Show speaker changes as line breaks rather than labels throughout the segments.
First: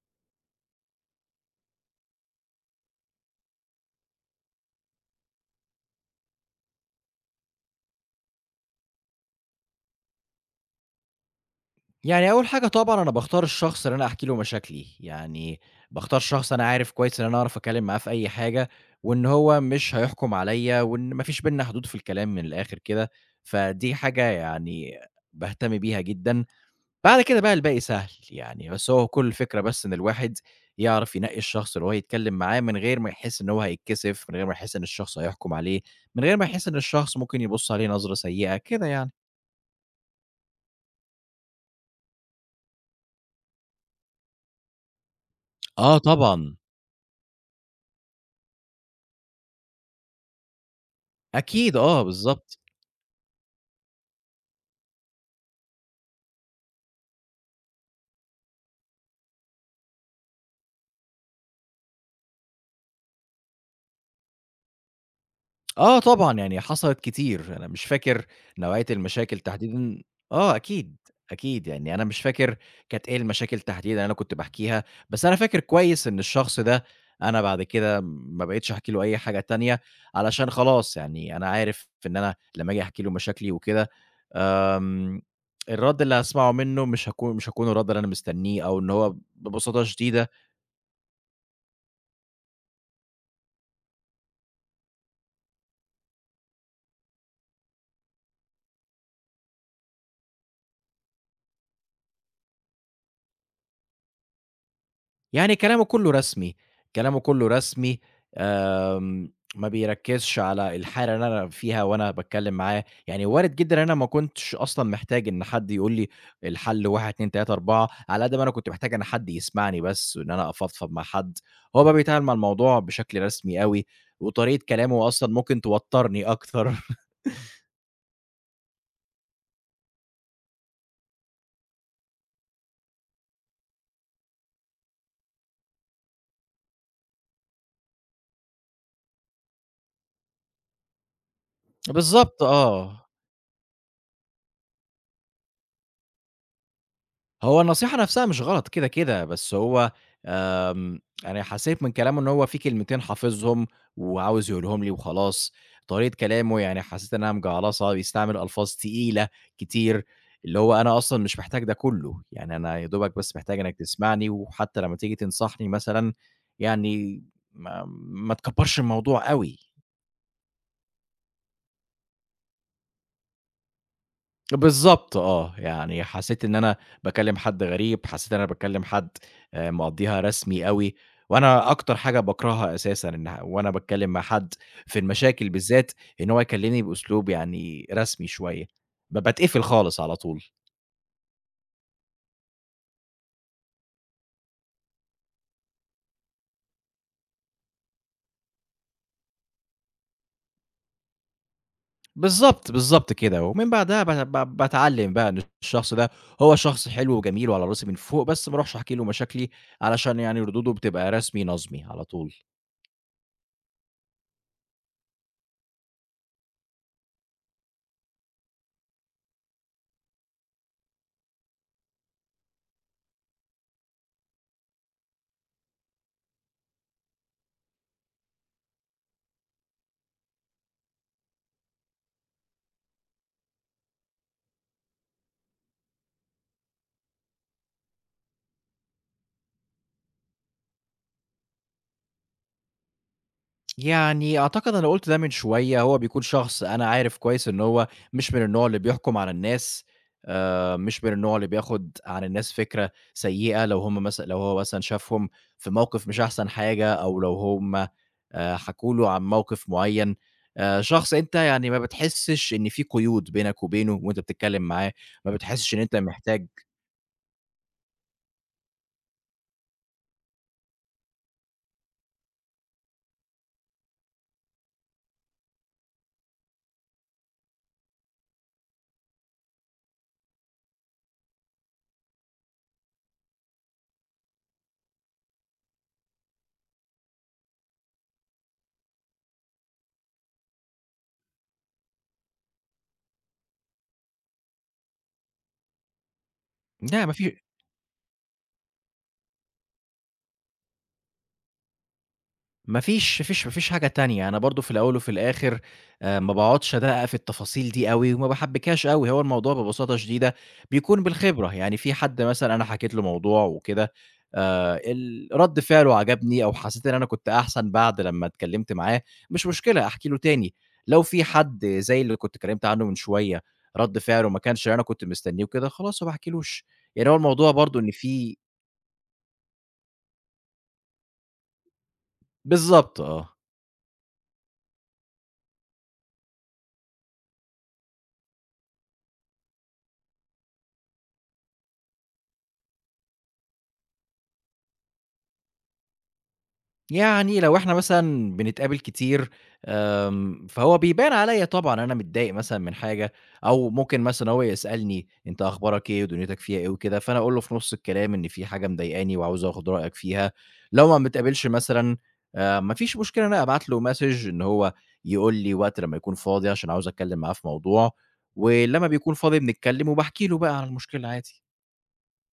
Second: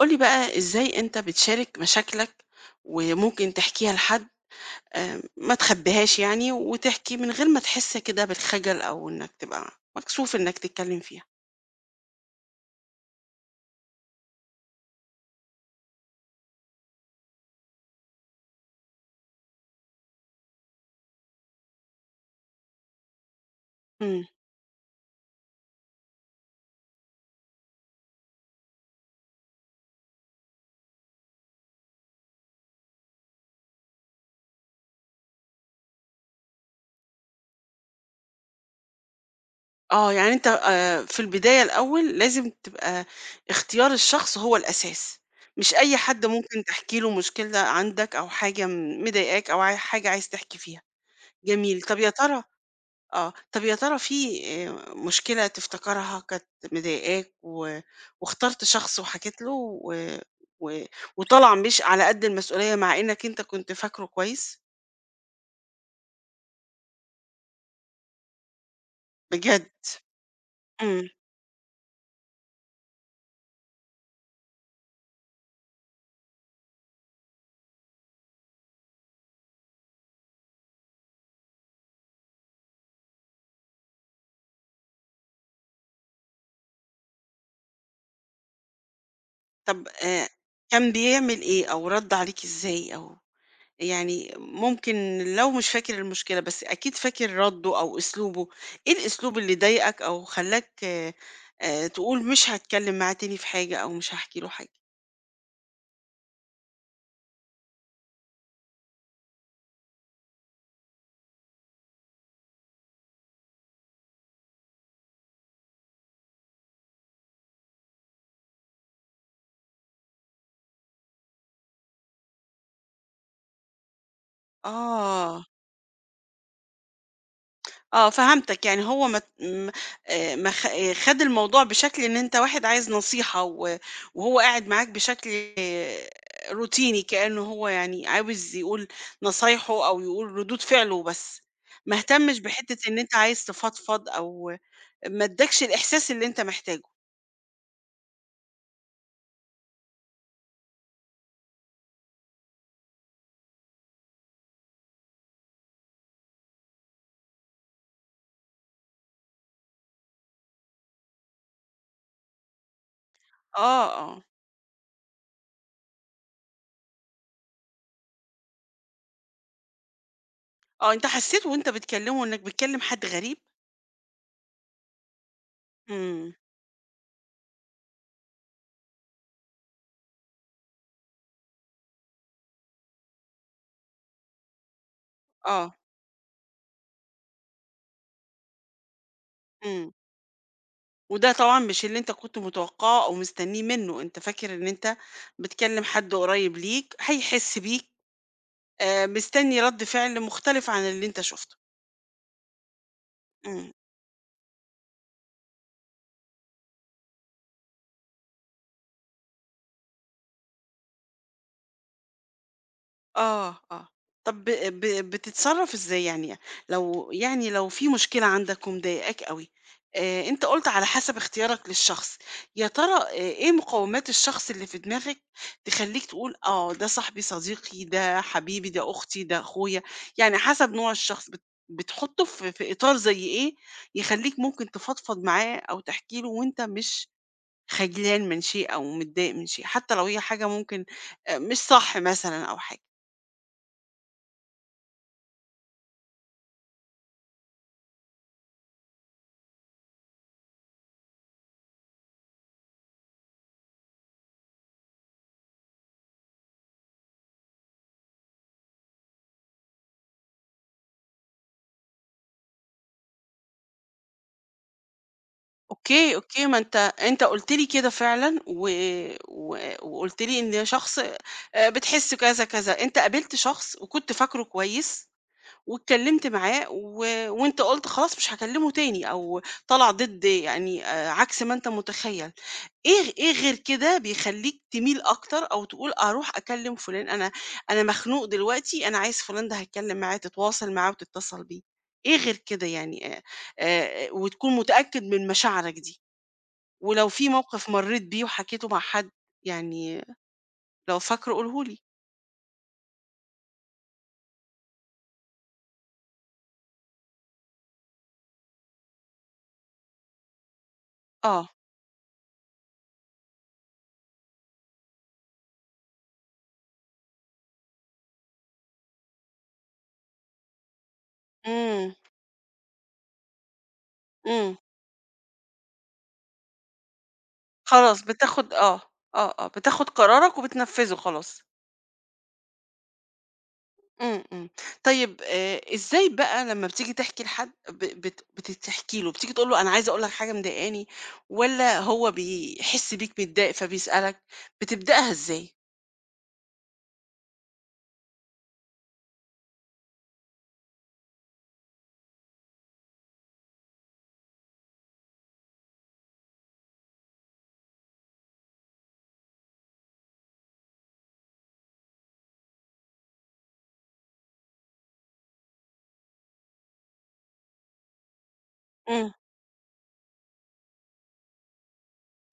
قُل لي بقى إزاي أنت بتشارك مشاكلك، وممكن تحكيها لحد، ما تخبيهاش يعني، وتحكي من غير ما تحس كده بالخجل أو إنك تبقى مكسوف إنك تتكلم فيها؟
يعني أول حاجة طبعًا أنا باختار الشخص اللي أنا أحكي له مشاكلي، يعني باختار شخص أنا عارف كويس إن أنا أعرف أتكلم معاه في أي حاجة، وإن هو مش هيحكم عليَّ، وإن ما فيش بيننا حدود في الكلام من الآخر كده، فدي حاجة
إمم.
يعني باهتم بيها جدًا. بعد كده بقى الباقي سهل، يعني بس هو كل الفكرة بس إن الواحد يعرف ينقي الشخص اللي هو يتكلم معاه من غير ما يحس إن هو هيتكسف، من غير ما يحس إن الشخص هيحكم عليه، من غير ما يحس إن الشخص ممكن يبُص عليه نظرة سيئة، كده يعني.
آه، يعني أنت في البداية الأول لازم تبقى اختيار الشخص هو الأساس، مش أي
آه
حد
طبعًا،
ممكن تحكي له مشكلة عندك أو حاجة مضايقاك أو حاجة عايز تحكي فيها.
أكيد
جميل،
آه، بالضبط.
طب يا ترى في مشكلة تفتكرها كانت مضايقاك واخترت شخص وحكيت له و و وطلع مش على قد المسؤولية مع إنك أنت كنت فاكره كويس؟
آه طبعًا، يعني حصلت كتير، أنا مش فاكر نوعية المشاكل
بجد؟
تحديدًا. آه أكيد،
إمم،
أكيد، يعني أنا مش فاكر كانت إيه المشاكل تحديدًا اللي أنا كنت باحكيها، بس أنا فاكر كويس إن الشخص ده أنا بعد كده ما بقيتش أحكي له أي حاجة تانية، علشان خلاص يعني أنا عارف إن أنا لمّا آجي أحكي له مشاكلي وكده، آمم، الرد اللي هاسمعه منه مش هيكون الرد اللي أنا مستنيه، أو إن هو ببساطة
طب
شديدة
كان بيعمل إيه أو رَد عليك إزاي أو يعني ممكن لو مش فاكر المشكلة بس أكيد فاكر رَدُّه أو أسلوبه، إيه الأسلوب اللي ضايقك أو خلّاك تقول مش هاتكلم معاه تاني في حاجة أو مش هاحكي له حاجة؟
يعني كلامه كلّه رسمي، كلامه كلّه رسمي، ما بيركّزش على الحالة اللي أنا فيها وأنا باتكلّم معاه، يعني وارد جدًا أنا ما كنتش أصلًا محتاج إن حد يقول لي الحل 1، 2، 3، 4 على قد ما أنا كنت محتاج إن حد يسمعني بس وإن أنا أفضفض مع حد. هو بقى بيتعامل مع الموضوع بشكل رسمي أوي، وطريقة كلامه أصلًا
آه.
ممكن توتّرني أكتر.
آه، فهمتك، يعني هو ما ت م ما خ آه، خَد الموضوع بشكل إن أنت واحد عايز نصيحة وهو قاعد معاك بشكل آه، روتيني، كأنه هو يعني عاوز يقول نصايحه أو يقول ردود فعله وبس، ما اهتمش
بالضبط
بحتّة إن
آه.
أنت عايز تفضفض أو ما ادّاكش الإحساس اللي أنت محتاجه.
هو النصيحة نفسها مش غلط كده، بس هو آمم، أنا حسيت من كلامه إن هو في كلمتين حافظهم وعاوز يقولهم لي وخلاص، طريقة كلامه يعني حسيت إنها مجعلصة، بيستعمل ألفاظ تقيلة كتير، اللي هو أنا أصلًا مش محتاج ده كله، يعني أنا يا دوبك بس محتاج إنك
آه، آه،
تسمعني، وحتى لمّا تيجي تنصحني مثلًا يعني ما تكبرش الموضوع أوي.
آه، أنت حسّيت وأنت بتكلّمه إنّك بتكلّم حد غريب؟
بالضبط آه، يعني
إمم،
حسيت إن أنا باكلّم حد غريب، حسيت إن أنا باكلّم حد مقضّيها رسمي أوي، وأنا أكتر حاجة باكرهها أساسًا إن وأنا باتكلّم مع حد في المشاكل
آه،
بالذات، إن هو يكلّمني بأسلوب يعني رسمي شوية، باتقفل
إمم.
خالص على طول.
وده طبعًا مش اللي أنت كنت متوقعه أو مستنيه منه، أنت فاكر إن أنت بتكلم حد قريب ليك هيحس بيك، مستني رد فعل مختلف عن اللي أنت شُفته.
بالضبط، بالضبط كده، ومن
إمم.
بعدها ب ب باتعلّم بقى إن الشخص ده هو شخص حلو وجميل وعلى راسي من فوق، بس ما أروحش أحكي له مشاكلي، علشان يعني ردوده بتبقى رسمي نَظمي على طول.
آه، آه. طب ب ب بتتصرّف إزاي يعني؟ لو يعني لو في مشكلة عندك ومضايقاك أوي، أنت قُلت على حسب اختيارك للشخص، يا ترى إيه مقوّمات الشخص اللي في دماغك تخلّيك تقول آه، ده صاحبي، صديقي، ده حبيبي، ده أختي، ده أخويا، يعني حسب نوع الشخص بتحُطّه في إطار زي إيه يخلّيك ممكن تفضفض معاه أو تحكي له وأنت مش خجلان من شيء أو متضايق من شيء، حتى لو هي حاجة ممكن مش صح مثلًا أو حاجة؟
يعني أعتقد أنا قُلت ده من شوية، هو بيكون شخص أنا عارف كويس إن هو مش من النوع اللي بيحكُم على الناس، مش من النوع اللي بياخُد عن الناس فكرة سيئة لو هم مثلًا لو هو مثلًا شافهم في موقِف مش أحسن حاجة أو لو هم حكوا له عن موقِف معيّن، شخص أنت يعني ما بتحسّش إن في قيود بينك وبينه وأنت بتتكلّم معاه، ما بتحسّش إن أنت
أوكي، أوكي،
محتاج.
ما أنت قُلت لي كده فعلًا و و وقُلت لي إن شخص بتحس كذا، كذا، أنت قابلت شخص وكنت فاكره كويس واتكلمت معاه وانت قلت خلاص مش هكلمه تاني او طلع ضد يعني آه، عكس ما انت متخيل ايه غير كده بيخليك تميل اكتر او تقول اروح اكلم فلان انا مخنوق دلوقتي انا عايز فلان ده هتكلم معاه تتواصل معاه وتتصل بيه ايه غير كده يعني آه، آه، وتكون متأكد من مشاعرك دي
لأ،
ولو
ما
في
فيش
موقف مريت بيه وحكيته مع حد يعني لو فاكره قولهولي.
ما فيش ما فيش ما فيش حاجة تانية، أنا برضه في الأول وفي الآخر ما باقعدش أدقّق في التفاصيل دي أوي وما باحبّكهاش أوي، هو الموضوع ببساطة شديدة بيكون
اه.
بالخبرة، يعني في حد مثلًا أنا حكيت له موضوع وكده ال رَد فعله عجبني أو حسّيت إن أنا كنت أحسن بعد لمّا اتكلّمت معاه، مش مشكلة أحكي له تاني، لو في حد
امم.
زي اللي كنت اتكلّمت عنه من شوية رَد فعله ما
إمم.
كانش اللي أنا كنت مستنّيه وكده، خلاص ما باحكيلوش، يعني هو الموضوع برضه إن
خلاص
في.
آه، آه، آه، بتاخد قرارك وبتنفّذه خلاص.
بالضبط آه،
إمم، إمم. طيب إزاي بقى لمّا بتيجي تحكي لحد ب بت بتحكي له، بتيجي تقول له أنا عايزة أقول لك حاجة مضايقاني والّا هو بيحس بيك متضايق فبيسألك، بتبدأها إزاي؟
يعني لو إحنا مثلًا بنتقابل كتير فهو بيبان عليّا طبعًا أنا متضايق مثلًا من حاجة، أو ممكن مثلًا هو يسألني أنت أخبارك إيه ودنيتك فيها إيه وكده، فأنا أقول له في نُص الكلام إن في حاجة مضايقاني وعاوز آخد رأيك فيها، لو ما بنتقابلش مثلًا ما فيش مشكلة إن أنا أبعت له message إن هو يقول لي وقت لمّا يكون فاضي عشان عاوز أتكلم معاه في موضوع، ولمّا
إمم،
بيكون فاضي بنتكلم وباحكي له بقى عن المشكلة عادي.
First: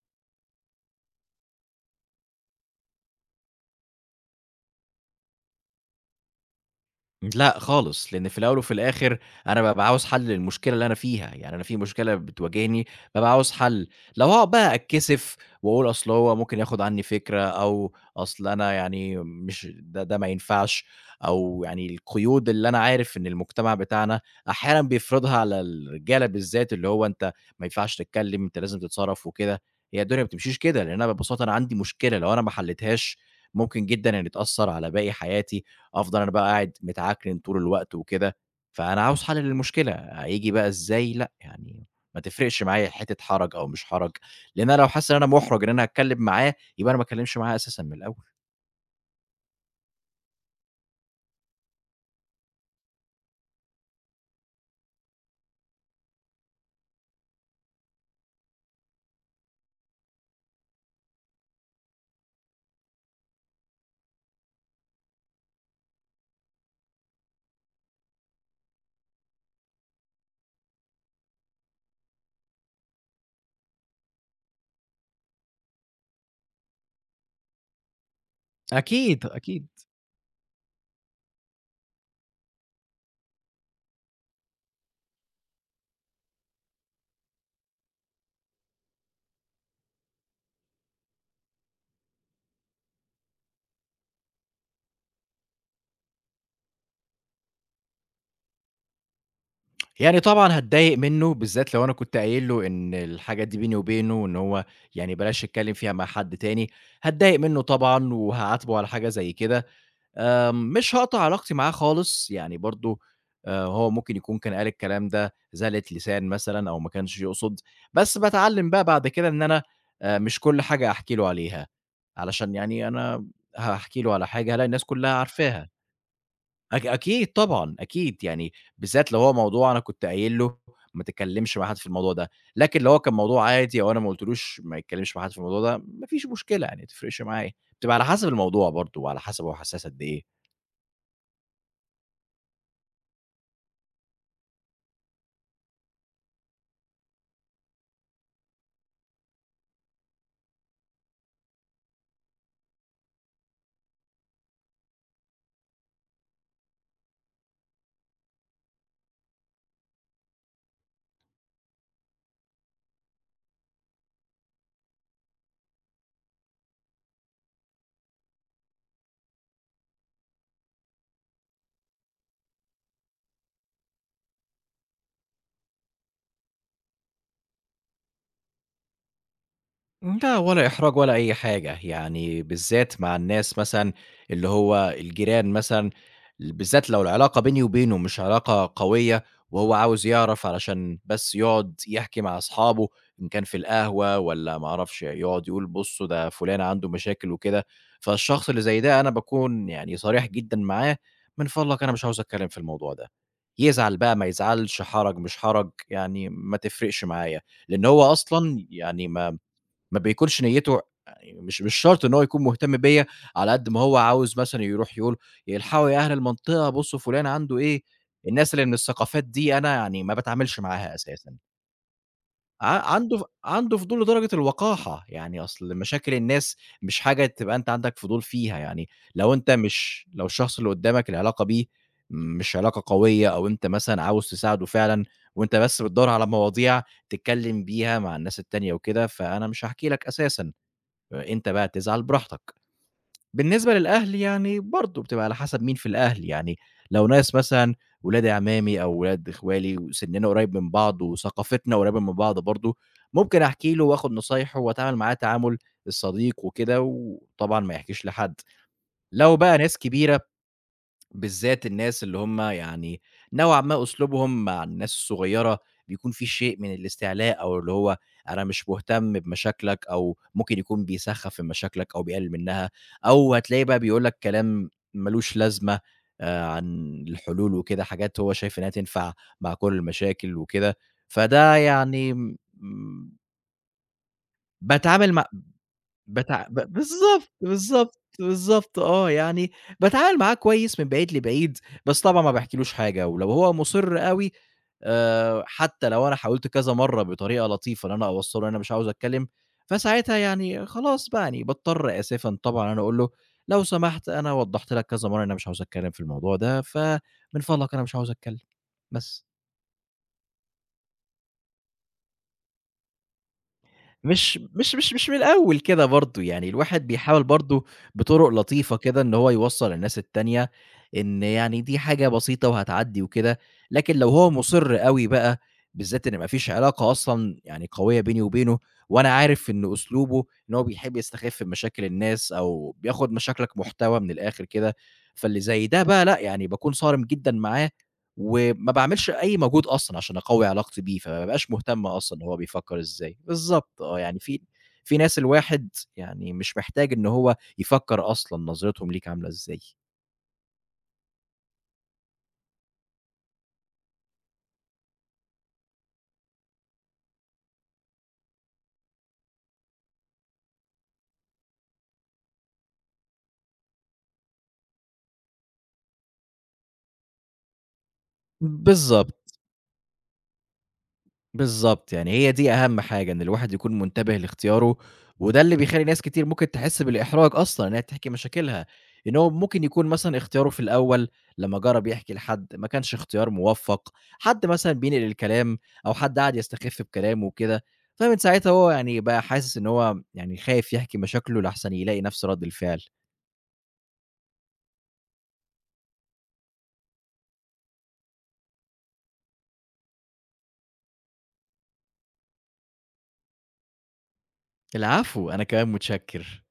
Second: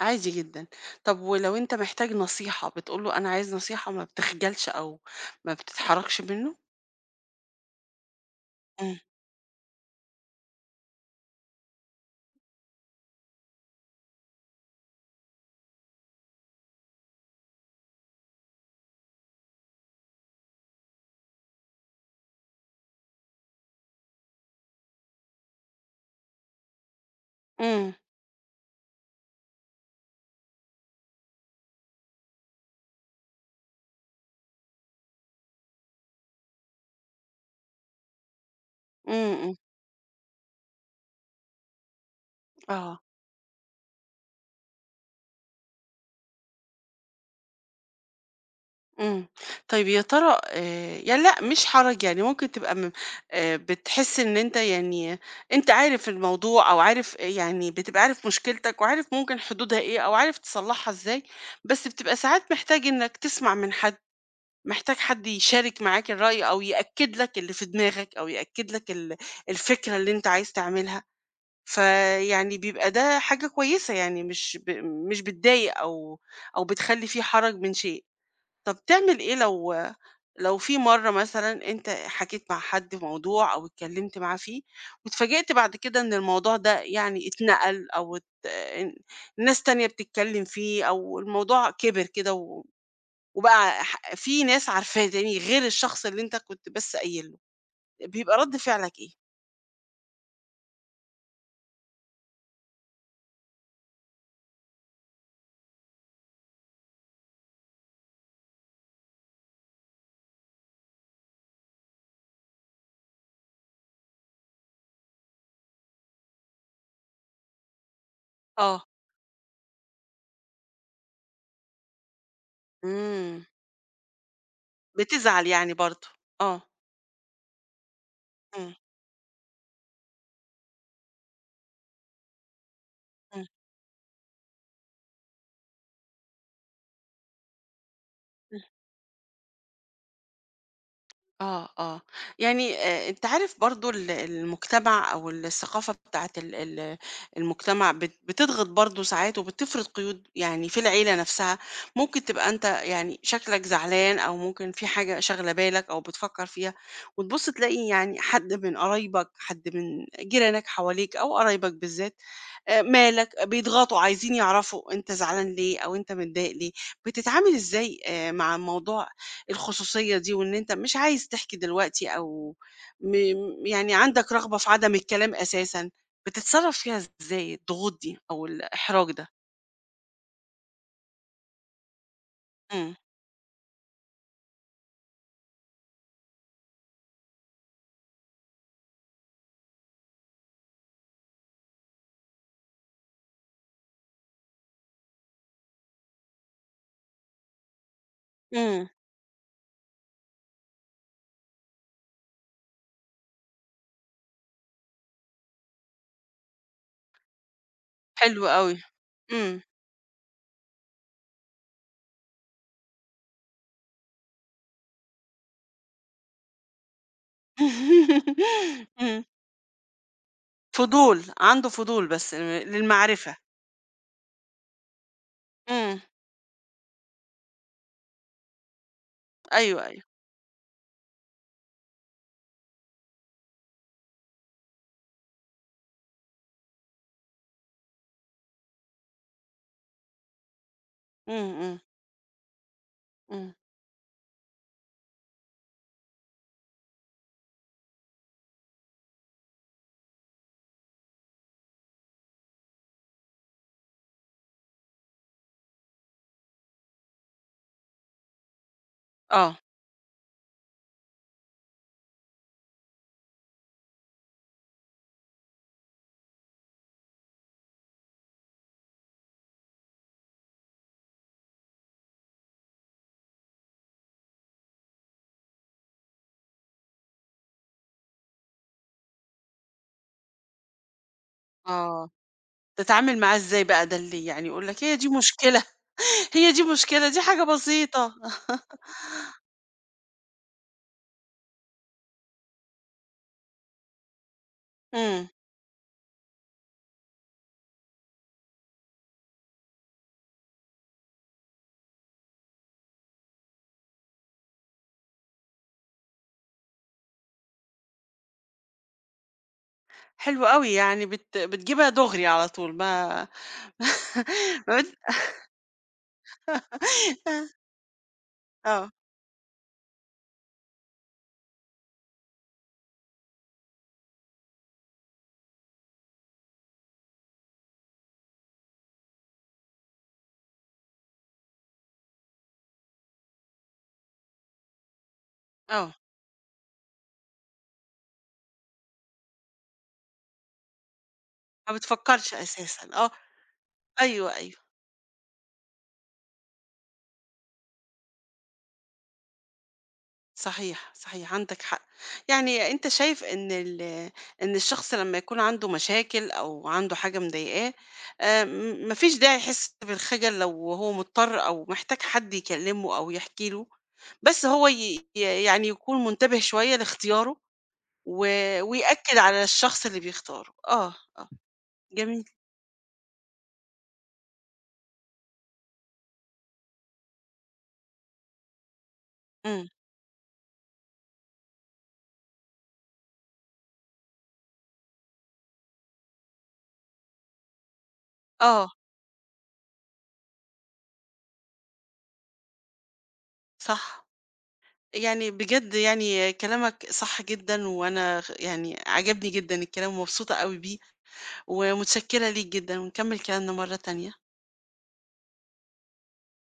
عادي جدًا. طب ولو أنت محتاج نصيحة، بتقول له أنا عايز نصيحة ما بتخجلش أو ما بتتحرجش منه؟
لأ خالص، لإن في الأول وفي
إمم،
الآخر أنا بابقى عاوز حل للمشكلة اللي أنا فيها، يعني أنا في مشكلة بتواجهني بابقى عاوز حل، لو هاقعد بقى أتكسف وأقول أصل هو ممكن ياخد عني فكرة أو أصل أنا يعني مش ده ما ينفعش أو يعني القيود اللي أنا عارف إن المجتمع بتاعنا أحيانًا بيفرضها على الرجالة بالذات، اللي هو أنت ما
إمم،
ينفعش تتكلم، أنت لازم تتصرف وكده، هي الدنيا ما بتمشيش كده، لإن أنا ببساطة أنا عندي مشكلة لو أنا ما حليتهاش ممكن جدًا إن تأثّر على باقي حياتي أفضل أنا بقى قاعد متعكنن طول الوقت وكده، فأنا
إمم،
عاوز حل
إمم،
للمشكلة، هييجي بقى إزاي لأ، يعني ما تفرقش معايا
آه.
حتّة حرج أو مش حرج، لإن أنا لو حاسس إن أنا مُحرَج إن أنا هاتكلّم معاه، يبقى أنا ما اتكلّمش معاه أساسًا من الأول.
إمم. طيب يا ترى يعني لأ مش حرج، يعني ممكن تبقى م بتحس إن أنت يعني أنت عارف الموضوع أو عارف يعني بتبقى عارف مشكلتك وعارف ممكن حدودها إيه أو عارف تصلّحها إزاي، بس بتبقى ساعات محتاج إنّك تسمع من حد، محتاج حد يشارك معاك الرأي أو يأكّد لك اللي في دماغك أو يأكّد لك الفكرة اللي أنت عايز تعملها. فيعني بيبقى ده حاجة كويسة، يعني مش بتضايق أو بتخلّي في حرج من شيء. طب تعمل
أكيد،
إيه
أكيد.
لو في مرّة مثلًا أنت حكيت مع حد في موضوع أو اتكلّمت معاه فيه، واتفاجئت بعد كده إن الموضوع ده يعني اتنقل أو إن ناس تانية بتتكلّم فيه أو الموضوع كِبِر كده وبقى في ناس عارفاه تاني غير الشخص اللي أنت كنت بس قايل له، بيبقى رَد فعلك إيه؟
يعني طبعًا هاتضايق منّه، بالذات لو أنا كنت قايل له إن الحاجات دي بيني وبينه وإن هو يعني بلاش يتكلّم فيها مع حد تاني، هاتضايق منّه طبعًا وهاعاتبه على حاجة زي كده. مش هاقطع علاقتي معاه خالص، يعني برضه هو ممكن يكون كان قال الكلام ده زلة لسان مثلًا أو ما كانش يقصد، بس باتعلم بقى
آه.
بعد كده إن أنا مش كل حاجة هاحكي له عليها، علشان يعني أنا
إمم،
هاحكي له على حاجة هالاقي الناس كلها
بتزعل
عارفاها،
يعني برضه، آه،
أكيد طبعًا، أكيد يعني
إمم،
بالذات لو هو موضوع أنا كنت قايل له ما تتكلمش مع حد في الموضوع ده، لكن لو هو كان
إمم.
موضوع عادي أو أنا ما قلتلوش ما يتكلمش مع حد في الموضوع ده، ما فيش مشكلة يعني ما تفرقش معايا، بتبقى على حسب الموضوع برضه وعلى حسب هو حساس قد إيه.
آه، آه، يعني أنت عارف برضه المجتمع أو الثقافة بتاعة ال ال المجتمع بتضغط برضه ساعات وبتفرض قيود يعني في العيلة نفسها، ممكن تبقى أنت يعني شكلك زعلان أو ممكن في حاجة شاغلة بالك أو بتفكّر فيها، وتبُص تلاقي يعني حد من قرايبك، حد من جيرانك حواليك أو قرايبك بالذات مالك، بيضغطوا عايزين يعرفوا أنت زعلان ليه أو أنت متضايق ليه، بتتعامل إزاي مع الموضوع الخصوصية دي وإن أنت مش عايز تحكي دلوقتي أو م يعني عندك رغبة في عدم الكلام أساسًا، بتتصرّف فيها إزاي الضغوط دي أو الإحراج ده؟
لأ، ولا إحراج ولا أي حاجة، يعني
إمم،
بالذات مع الناس مثلًا اللي هو الجيران مثلًا، بالذات لو العلاقة بيني وبينه مش علاقة قوية، وهو عاوز يعرف علشان بس يقعد يحكي مع أصحابه، إن كان في القهوة والّا ما أعرفش يقعد يقول بُصّوا ده فلان عنده مشاكل وكده، فالشخص اللي زي
إمم،
ده أنا باكون يعني صريح جدًا معاه، من فضلك أنا مش عاوز أتكلم في الموضوع ده، يزعل بقى ما يزعلش، حرج مش حرج، يعني ما تفرقش معايا، لأن هو
حلو
أصلًا
أوي،
يعني ما
إمم،
ما بيكونش نيّته يعني مش مش شرط إن هو يكون مهتم بيّا، على قد ما هو عاوز مثلًا يروح يقول يلحقوا يا أهل المنطقة بُصّوا فلان عنده إيه، الناس اللي من
إمم،
الثقافات دي أنا يعني ما باتعاملش معاها
فضول،
أساسًا،
عنده فضول بس
ع عنده ف
للمعرفة،
عنده فضول لدرجة الوقاحة، يعني أصل
إمم،
مشاكل الناس مش حاجة تبقى أنت عندك فضول فيها، يعني لو أنت
أيوه، أيوه،
مش لو الشخص اللي قدّامك العلاقة بيه مش علاقة قوية أو أنت مثلًا عاوز تساعده فعلًا وأنت بس بتدوّر على مواضيع تتكلّم بيها مع الناس التانية وكده، فأنا مش هاحكي لك أساسًا.
إمم،
أنت بقى
إمم،
تزعل براحتك.
إمم،
بالنسبة للأهل يعني برضه بتبقى على حسب مين في الأهل، يعني لو ناس مثلًا ولاد عمامي أو ولاد إخوالي وسننا قريب من بعض وثقافتنا قريبة من بعض برضه، ممكن أحكي له وآخد نصايحه وأتعامل معاه تعامل الصديق وكده، وطبعًا ما يحكيش لحد. لو
آه،
بقى ناس كبيرة بالذات الناس اللي هم يعني نوعًا ما أسلوبهم مع الناس الصغيرة بيكون في شيء من الاستعلاء، أو اللي هو أنا مش مهتم بمشاكلك، أو ممكن يكون بيسخّف من مشاكلك أو بيقلل منها، أو هتلاقيه بقى بيقول لك كلام مالوش لازمة عن الحلول وكده، حاجات هو شايف إنها تنفع مع كل المشاكل وكده، فده
آه،
يعني م
تتعامل معاه إزاي بقى ده اللي يعني يقول لك هي دي
باتعامل مع
مشكلة،
بتع
هي
ب
دي مشكلة دي
بالضبط،
حاجة
بالضبط،
بسيطة،
بالضبط آه، يعني باتعامل معاه كويس من بعيد لبعيد، بس طبعًا ما باحكيلوش حاجة، ولو هو مُصِر أوي
إمم.
حتى لو أنا حاولت كذا مرّة بطريقة لطيفة إن أنا أوصّله إن أنا مش عاوز أتكلّم، فساعتها يعني خلاص بقى يعني باضطر آسفًا طبعًا إن أنا أقول له: "لو سمحت أنا وضّحت لك كذا مرّة إن أنا مش عاوز أتكلّم في الموضوع ده، فمن فضلك أنا مش عاوز أتكلّم." بس.
حلو أوي، يعني بتجيبها دغري على طول ما
مش مش
ما
مش مش من الأول كده برضه، يعني الواحد بيحاول برضه بطُرق لطيفة
آه،
كده إن هو يوصّل للناس التانية إن يعني دي حاجة بسيطة وهتعدّي وكده، لكن لو هو مُصِر أوي بقى، بالذات إن ما فيش علاقة أصلًا يعني قوية بيني وبينه، وأنا عارف إن أسلوبه إن هو بيحب يستخِف بمشاكل الناس أو بياخُد مشاكلك محتوى من الآخِر كده، فاللي زي ده
آه،
بقى لأ، يعني باكون صارم جدًا معاه وما باعملش أي مجهود أصلًا عشان أقوّي علاقتي بيه، فما بابقاش
ما
مهتم أصلًا
بتفكّرش
هو بيفكّر
أساسًا، آه،
إزاي. بالضبط آه، يعني
أيوه،
في
أيوه،
في ناس الواحد يعني مش محتاج إن هو يفكّر أصلًا نظرتهم ليك عاملة إزاي.
صحيح، صحيح، عندك حق، يعني أنت شايف إن إن الشخص لمّا يكون عنده مشاكل أو عنده حاجة مضايقاه، آآ، ما فيش داعي يحس بالخجل لو هو مضطر أو محتاج حد يكلّمه أو يحكي له، بس هو ي ي يعني يكون منتبه شوية لاختياره و ويأكد
بالضبط.
على الشخص اللي بيختاره، آه، آه،
بالضبط، يعني
جميل،
هي دي أهم حاجة، إن الواحد يكون منتبه لاختياره، وده اللي بيخلّي ناس كتير ممكن تحس بالإحراج أصلًا إنها تحكي مشاكلها، إن هو ممكن
إمم،
يكون مثلًا اختياره في الأول لمّا جرّب يحكي لحد ما كانش اختيار موفّق، حد مثلًا بينقل الكلام أو حد قعد يستخف بكلامه وكده، فمن ساعتها
آه،
هو يعني بقى حاسس إن هو يعني خايف يحكي مشاكله لأحسن يلاقي نفس رَد الفعل.
صح، يعني بجد يعني كلامك صح جدًا، وأنا يعني عجبني جدًا الكلام ومبسوطة أوي بيه، ومتشكرة ليك جدًا، ونكمل كلامنا مرة تانية.
العفو، أنا كمان متشكّر.